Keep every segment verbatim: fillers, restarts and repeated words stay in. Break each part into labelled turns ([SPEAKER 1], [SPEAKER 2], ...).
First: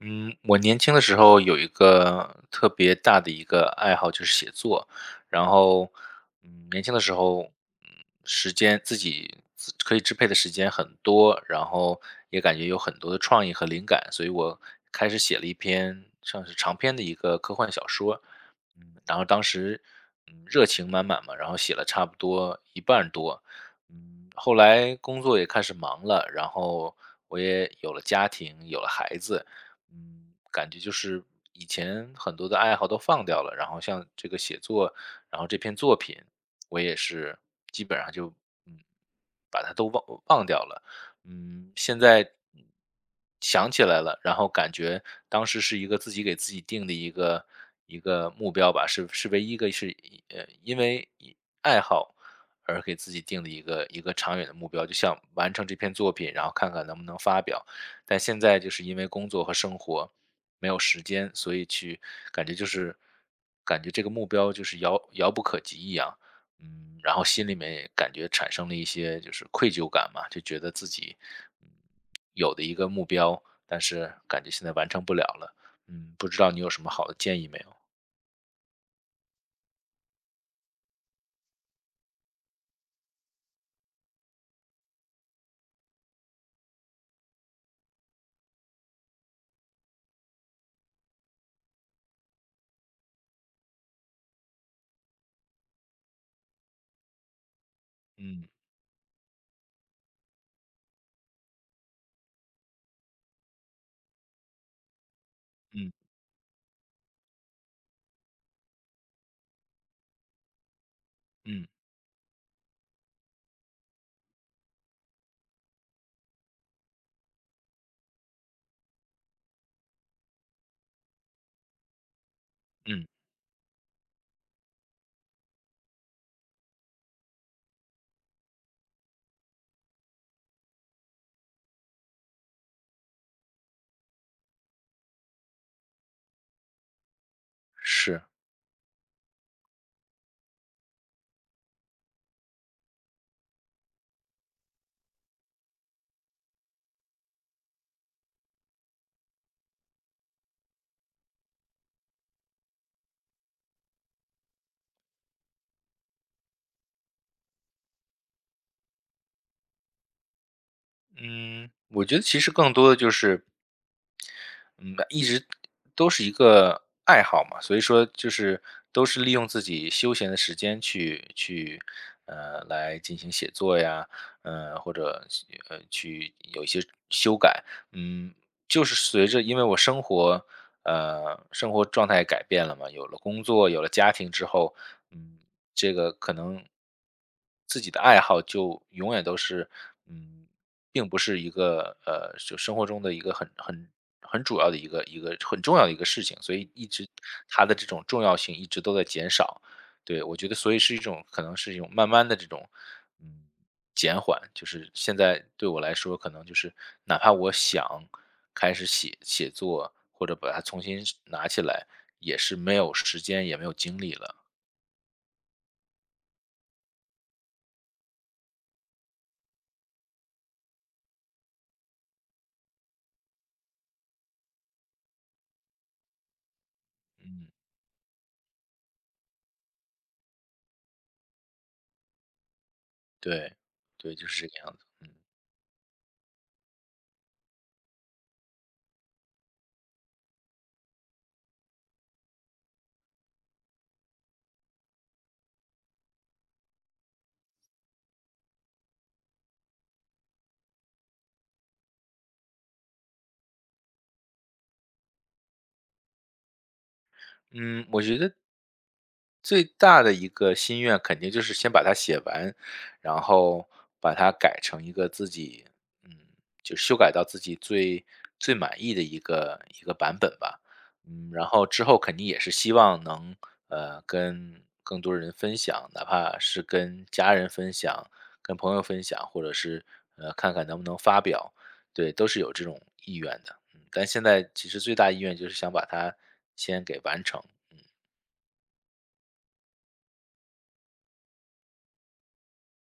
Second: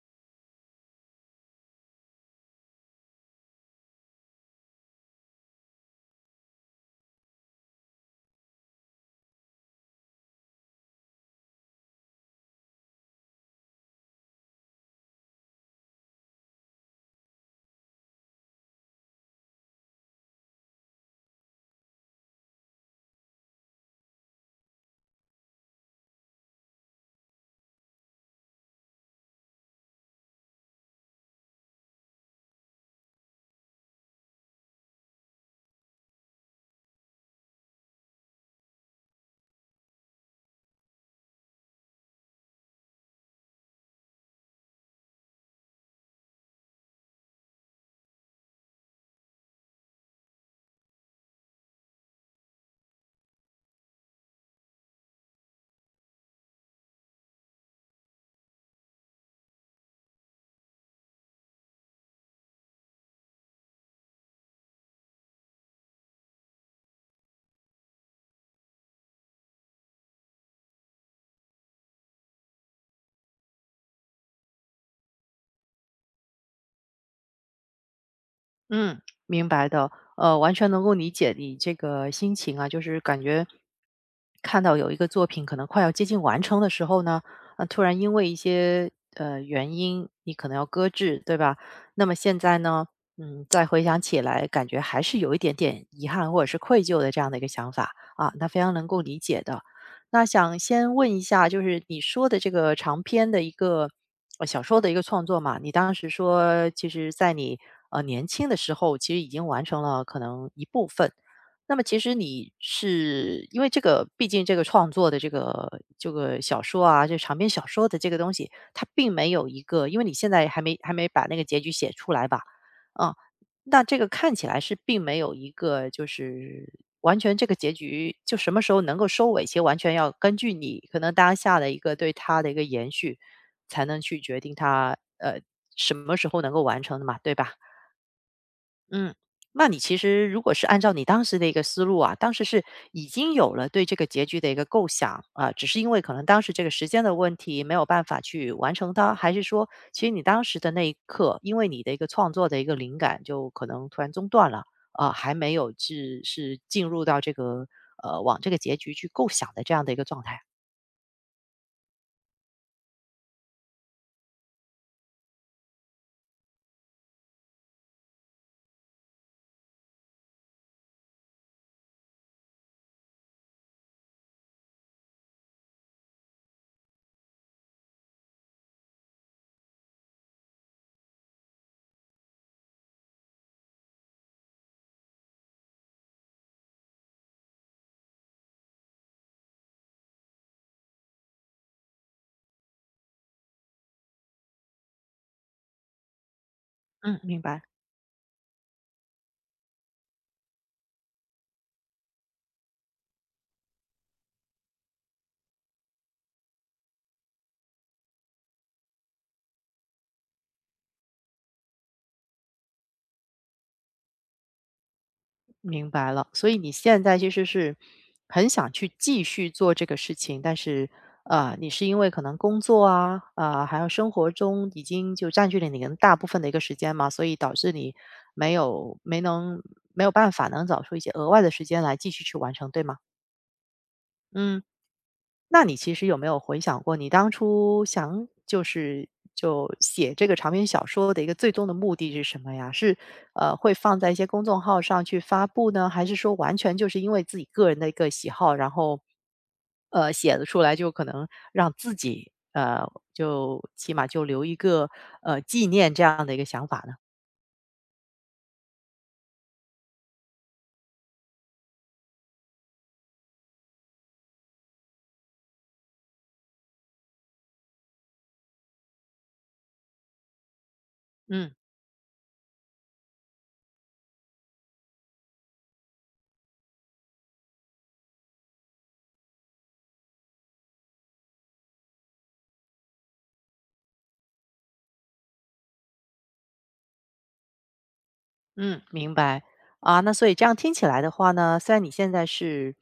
[SPEAKER 1] 嗯，我年轻的时候有一个特别大的一个爱好就是写作，然后，嗯，年轻的时候，嗯，时间自己自可以支配的时间很多，然后也感觉有很多的创意和灵感，所以我开始写了一篇像是长篇的一个科幻小说，嗯，然后当时，嗯，热情满满嘛，然后写了差不多一半多，嗯，后来工作也开始忙了，然后我也有了家庭，有了孩子。嗯，感觉就是以前很多的爱好都放掉了，然后像这个写作，然后这篇作品，我也是基本上就嗯把它都忘忘掉了。嗯，现在嗯想起来了，然后感觉当时是一个自己给自己定的一个一个目标吧，是是唯一一个是以呃因为以爱好而给自己定的一个一个长远的目标，就想完成这篇作品，然后看看能不能发表。但现在就是因为工作和生活没有时间，所以去感觉就是感觉这个目标就是遥遥不可及一样。嗯，然后心里面也感觉产生了一些就是愧疚感嘛，就觉得自己嗯有的一个目标，但是感觉现在完成不了了。嗯，不知道你有什么好的建议没有？
[SPEAKER 2] 嗯，明白的，呃，完全能够理解你这个心情啊，就是感觉看到有一个作品可能快要接近完成的时候呢，啊，突然因为一些呃原因，你可能要搁置，对吧？那么现在呢，嗯，再回想起来，感觉还是有一点点遗憾或者是愧疚的这样的一个想法啊，那
[SPEAKER 1] 嗯
[SPEAKER 2] 非常能够理解的。那想先问一下，就是你说的这个长篇的一个呃小说的一个创作嘛，你
[SPEAKER 1] 嗯
[SPEAKER 2] 当时说，其实在你呃年轻的时候，其实已经完成了可能一部分。
[SPEAKER 1] 嗯
[SPEAKER 2] 那么其实你是因为这个，毕竟这个创作的这个这个小说啊，就长篇小说的这个东西，它并没有一个，因为你现在还没还没把那个结局写出来吧？
[SPEAKER 1] 嗯，
[SPEAKER 2] 嗯，那这个看起来是并没有一个就是完全这个结局就什么时候能够收尾，其实完全要根据你可能当下的一个对它的一个延续，才能去决定它呃什么时候能够完成的嘛，对吧？
[SPEAKER 1] 是。
[SPEAKER 2] 嗯，那你其实如果是按照你当时的一个思路啊，当时是已经有了对这个结局的一个构想啊，只是因为可能当时这个时间的问题没有办法去完成它，还是说其实你当时的那一刻，因为你的一个创作的一个灵感就可能突然中断了啊，还没有至是进入到这个呃往这个结局去构想的这样的一个状态？
[SPEAKER 1] 嗯，我觉得其实更多的就是嗯，一直都是一个爱好嘛，所以说就是都是利用自己休闲的时间去去，呃，来进行写作呀，呃，或者呃去有一些修改。嗯，就是随着因为我生活呃生活状态也改变了嘛，有了工作，有了家庭之后，嗯，这个可能自己的爱好就永远都是嗯。并不是一个呃，就生活中的一个很很很主要的一个一个很重要的一个事情，所以一直
[SPEAKER 2] 嗯，明白。
[SPEAKER 1] 它的这种重要性一直都在减少。对，我觉得所以是一种可能是一种慢慢的这种，嗯，减缓。就是现在对我来说，可能就是哪怕我想开始写写作，或者把它重新是拿起来，也是没有时间，也没有精力了。
[SPEAKER 2] 明白了，所以你现在其实是很想去继续做这个事情，但是，呃，你是因为可能工作啊，啊、还有生活中已经就占据了你的大部分的一个时间嘛，所以
[SPEAKER 1] 嗯，
[SPEAKER 2] 导致你没有没能没有办法能找出一些额外的时间来继续去完成，对吗？
[SPEAKER 1] 对，对，就是这个
[SPEAKER 2] 嗯。
[SPEAKER 1] 样子。嗯。
[SPEAKER 2] 那你其实有没有回想过，你当初想就是就写这个长篇小说的一个最终的目的是什么呀？是呃会放在一些公众号上去发布呢，还是说完全就是因为自己个人的一个喜好，然后呃写了出来，就可能让自己呃就起码就留一个呃纪念这样的一个想法呢？
[SPEAKER 1] 嗯，我觉得最大的一个心愿肯定就是先把它写完，然后把它改成一个自己，嗯，就修改到自己最最满意的一个一个版本吧。嗯，然
[SPEAKER 2] 嗯。
[SPEAKER 1] 后之后肯定也是希望能呃跟更多人分享，哪怕是跟家人分享、跟朋友分享，或者是呃看看能不能发表，对，都是有这种意愿的。但现在其实最大意愿就是想把它先给完成。嗯，
[SPEAKER 2] 嗯，明白。啊，那所以这样听起来的话呢，虽然你现在是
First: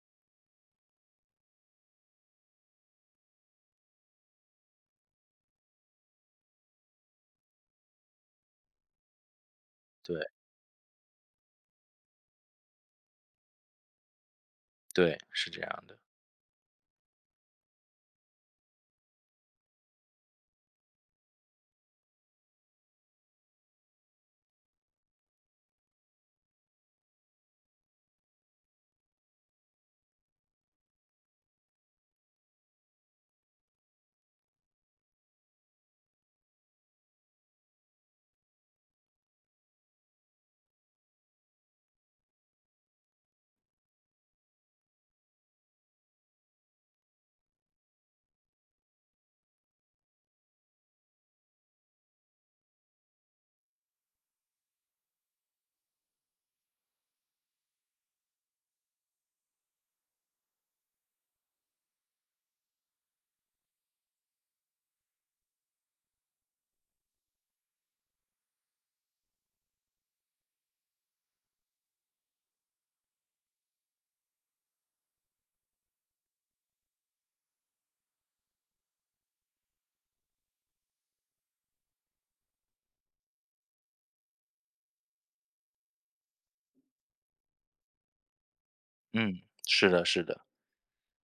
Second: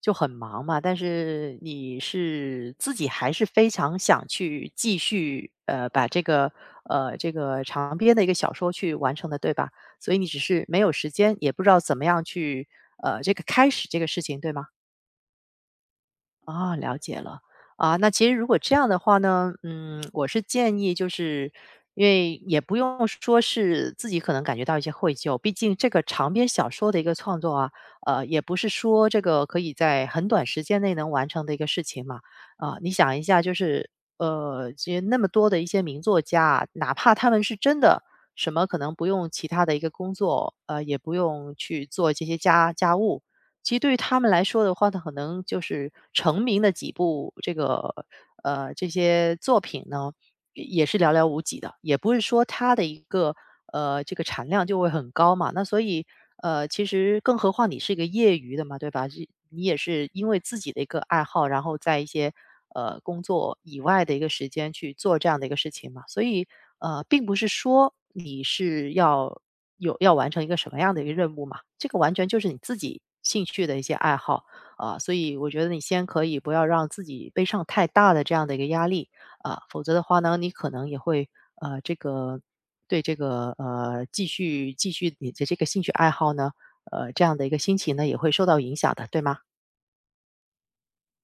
[SPEAKER 2] 就很忙嘛，但是你是自己还是非常想去继续，呃，把这个，呃，这个长篇的一个小说去完成的，对吧？所以你
[SPEAKER 1] 对，
[SPEAKER 2] 只是没有时间，也不知道怎么样去，呃，这个开始这个事情，对吗？
[SPEAKER 1] 对，是这样的，
[SPEAKER 2] 啊，了解了。啊，那其实如果这样的话呢，嗯，我是建议就是，因为也不用说是自己可能感觉到一些愧疚，毕竟这个长篇小说的一个创作啊，呃，也不是说这个可以在很短时间内能完成的一个事情嘛。啊，你想一下，就是呃，其实那么多的一些名作家啊哪怕他们是真的什么可能不用其他的一个工作，呃，也不用去做这些家家务，其实对于他们来说的话他可能就是成名的几部这个呃这些作品呢，也是寥寥无几的，也不是说它的一个呃这个产量就会很高嘛。那所以呃，其实更何况你是一个业余的嘛，对吧？是你也是因为自己的一个爱好，然后在一些呃工作以外的一个时间去做这样的一个事情嘛。所以呃，并不是说你是要。有要完成一个什么样的一个任务嘛，这个完全就是你自己兴趣的一些爱好啊。所以我觉得你先可以不要让自己背上太大的这样的一个压力啊，否则的话呢，你可能也会呃这个对这个呃继续继续你的这个兴趣爱好呢，呃这样的一个心情呢也会受到影响的，对吗？
[SPEAKER 1] 嗯，是的，是的。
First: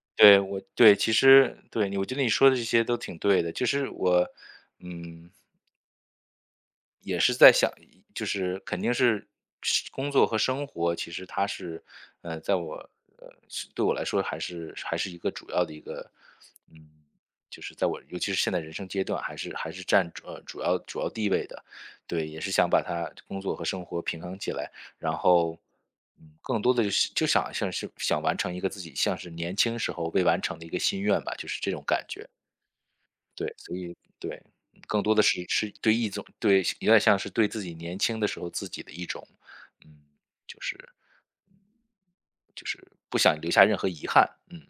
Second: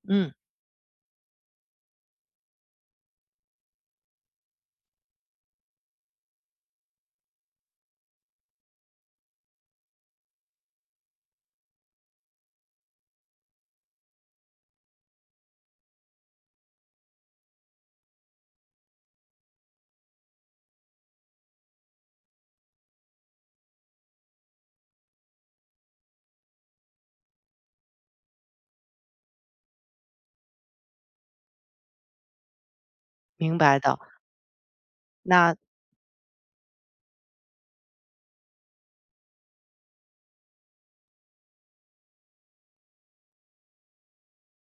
[SPEAKER 2] 嗯，
[SPEAKER 1] 对，我对，其实对你，我觉得你说的这些都挺对的，就是我，嗯，也是在想就是肯定是是工作和生活，其实它是，呃，在我呃，对我来说还是还是一个主要的一个，嗯，就是在我尤其是现在人生阶段，还是还是占主呃，主要主要地位的。对，也是想把它工作和生活平衡起来，然后，嗯，更多的就是就想像是想完成一个自己像是年轻时候未完成的一个心愿吧，就是这种感觉。对，
[SPEAKER 2] 明
[SPEAKER 1] 所
[SPEAKER 2] 白
[SPEAKER 1] 以
[SPEAKER 2] 的。
[SPEAKER 1] 对。嗯更多的是
[SPEAKER 2] 那
[SPEAKER 1] 是对一种对，有点像是对自己年轻的时候自己的一种，嗯，就是就是不想留下任何遗憾。嗯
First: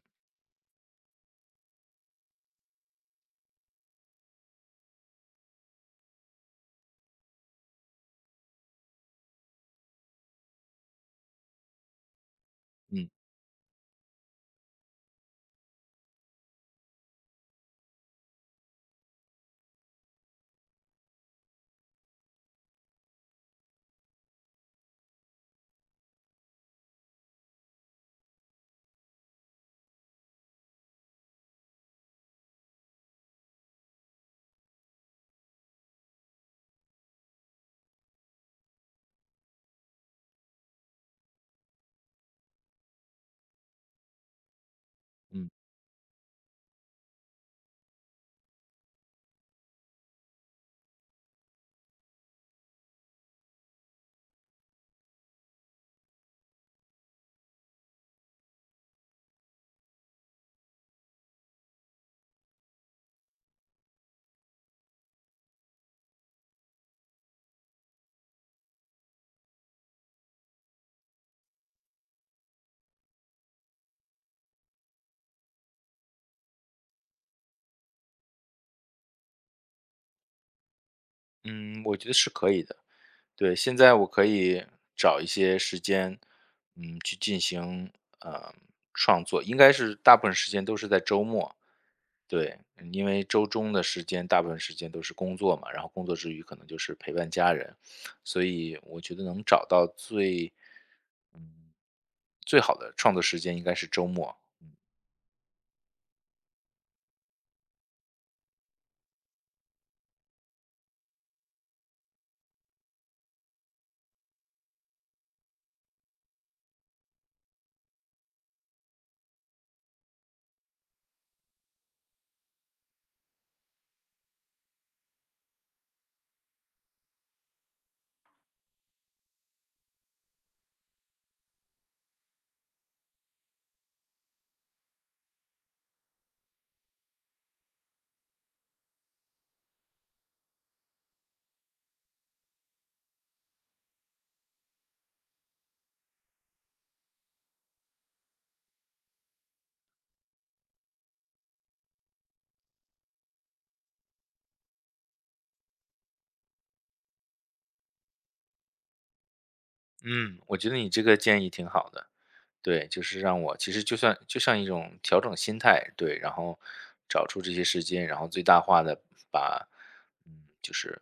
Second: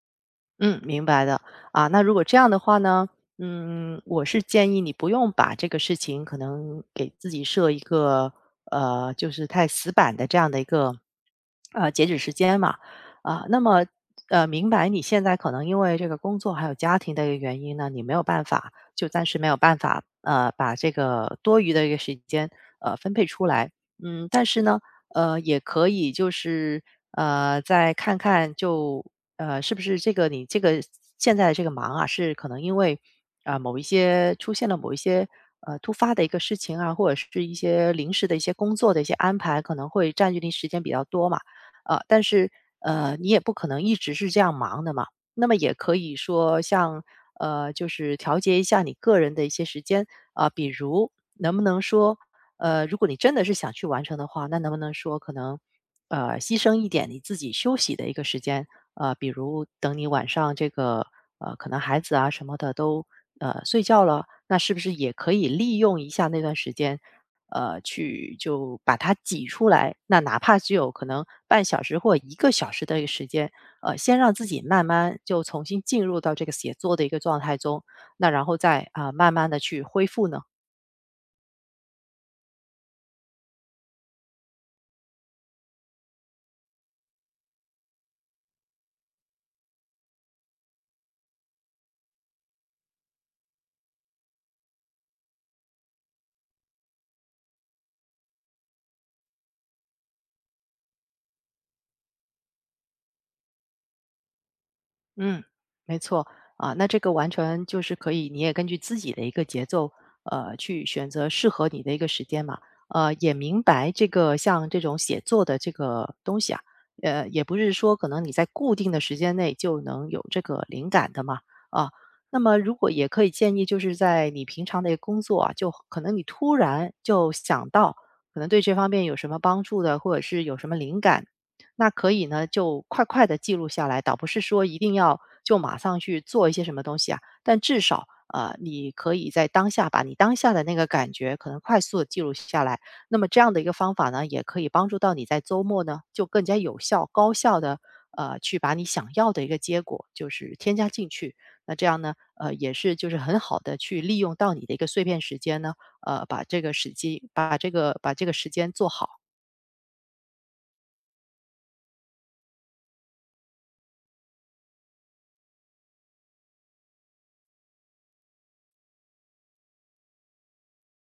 [SPEAKER 2] 嗯，明白的啊。那如果这样的话呢，嗯，我是建议你不用把这个事情可能给自己设一个呃，就是太死板的这样的一个呃截止时间嘛
[SPEAKER 1] 嗯
[SPEAKER 2] 啊。那么呃，明白你现在可能因为这个工作还有家庭的一个原因呢，你没有办法就暂时没有办法呃把这个多余的一个时间呃分配出来。嗯，但是呢，呃，也可以就是呃，再看看就呃，是不是这个你这个现在的这个忙啊，是可能因为啊、某一些出现了某一些呃突发的一个事情啊，或者是一些临时的一些工作的一些安排，可能会占据你时间比较多嘛？呃，但是呃，你也不可能一直是这样忙的嘛。那
[SPEAKER 1] 嗯
[SPEAKER 2] 么也可以说像呃，就是调节一下你个人的一些时间啊、比如能不能说呃，如果你真的是想去完成的话，那能不能说可能，呃，牺牲一点你自己休息的一个时间，呃，比如等你晚上这个，呃，可能孩子啊什么的都呃睡觉了，那是不是也可以利用一下那段时间，呃，去就把它挤出来？那哪怕只有可能半小时或一个小时的一个时间，呃，先让自己慢慢就重新进入到这个写作的一个状态中，那然后再啊、慢慢的去恢复呢？
[SPEAKER 1] 嗯。我觉得是可以的。对，现在我可以找一些时间，嗯，去进行呃创作，应该是大部分时间都是在周末，对。嗯因为周中的时间大部分时间都是工作嘛，然后工作之余可能就是陪伴家人，所以我觉得能找到最嗯，最好的创作时间应该是周末。
[SPEAKER 2] 嗯，没错啊，那这个完全就是可以，你也根据自己的一个节奏，呃，去选择适合你的一个时间嘛。呃，也明白这个像这种写作的这个东西啊，呃，也不是说可能你在固定的时间内就能有这个灵感的嘛。啊，那么如果也可以建议，就是在你平常的一个工作啊，就可能你突然就想到，可能对这方面有什么帮助的，或者是有什么灵感，那可以呢，就快快的记录下来，倒不是说一定要就马上去做一些什么东西啊，但至少，呃，你可以在当下把你当下的那个感觉可能快速的记录下来。那么这样的一个方法呢，也可以帮助到你在周末呢，就更加有效、高效的呃，去把你想要的一个结果就是添加进去。那这样呢，呃，也是就是很好的去利用到你的一个碎片时间呢，呃，把这个时机把这个把这个时间做好。
[SPEAKER 1] 嗯，我觉得你这个建议挺好的，对，就是让我其实就算就像一种调整心态，对，然后找出这些时间，然后最大化的把，嗯，就是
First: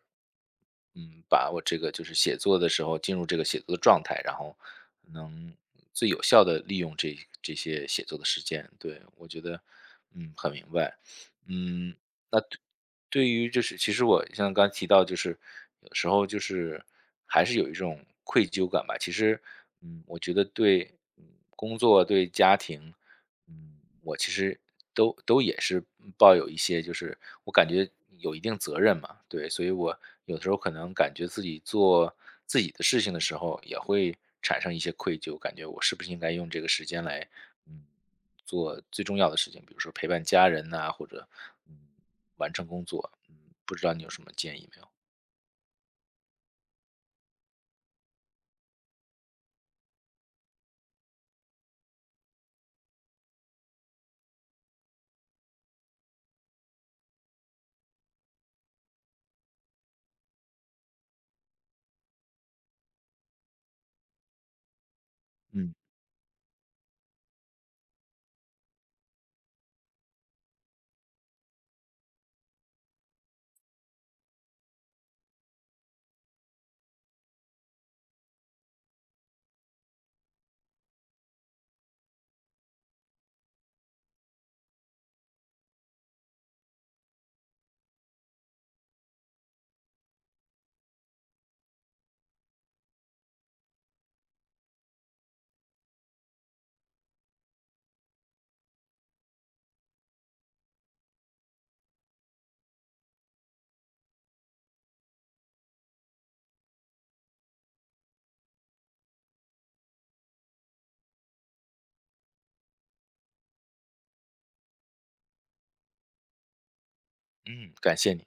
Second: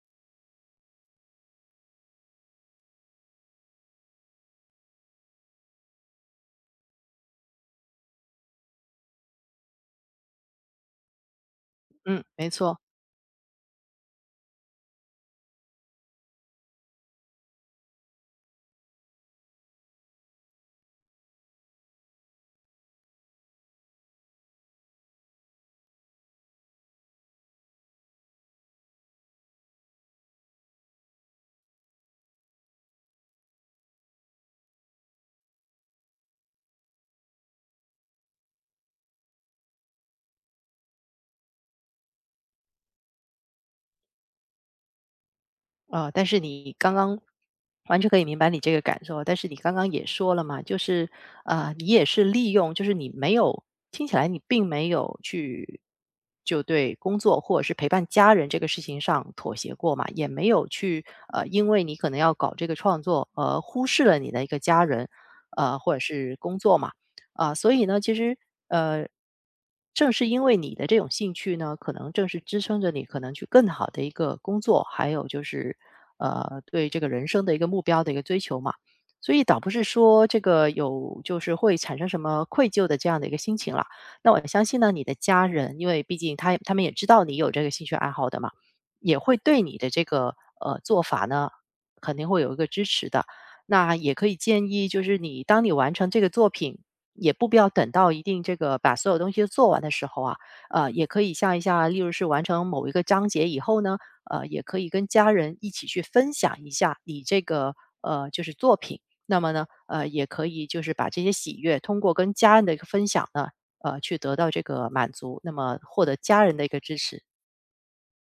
[SPEAKER 1] 嗯，把我这个就是写作的时候进入这个写作的状态，然后能最有效的利用这这些写作的时间。对，我觉得，嗯，很明白。嗯。
[SPEAKER 2] 嗯，
[SPEAKER 1] 那
[SPEAKER 2] 没
[SPEAKER 1] 对
[SPEAKER 2] 错。
[SPEAKER 1] 对于就是其实我像刚才提到，就是有时候就是还是有一种愧疚感吧。其实，嗯，我觉得对嗯工作、对家庭，嗯，我其实都都也是抱有一些，就是我感觉有一定责任嘛，对，所以我有时候可能感觉自己做自己的事情的时候，也会产生一些愧疚，感觉我是不是应该用这个时间来，嗯，做最重要的事情，比如说陪伴家人呐、或者嗯完成工作。嗯，不知道你有什么建议没有？
[SPEAKER 2] 呃，但是你刚刚完全可以明白你这个感受，但是你刚刚也说了嘛，就是呃，你也是利用，就是你没有听起来你并没有去就对工作或者是陪伴家人这个事情上妥协过嘛，也没有去呃，因为你可能要搞这个创作而忽视了你的一个家人，
[SPEAKER 1] 嗯
[SPEAKER 2] 呃，或者是工作嘛。啊，所以呢，其实呃，正是因为你的这种兴趣呢，可能正是支撑着你可能去更好的一个工作，还有就是呃对这个人生的一个目标的一个追求嘛。所以倒不是说这个有就是会产生什么愧疚的这样的一个心情啦。那我相信呢，你的家人，因为毕竟他他们也知道你有这个兴趣爱好的嘛，也会对你的这个呃做法呢，肯定会有一个支持的。那也可以建议，就是你当你完成这个作品，也不必要等到一定这个把所有东西都做完的时候啊，呃，也可以像一下，例如是完成某一个章节以后呢，呃，也可以跟家人一起去分享一下你这个呃就是作品。那么呢，呃，也可以就是把这些喜悦通过跟家人的一个分享呢，呃，去得到这个满足，那么获得家人的一个支持。
[SPEAKER 1] 嗯。感谢你。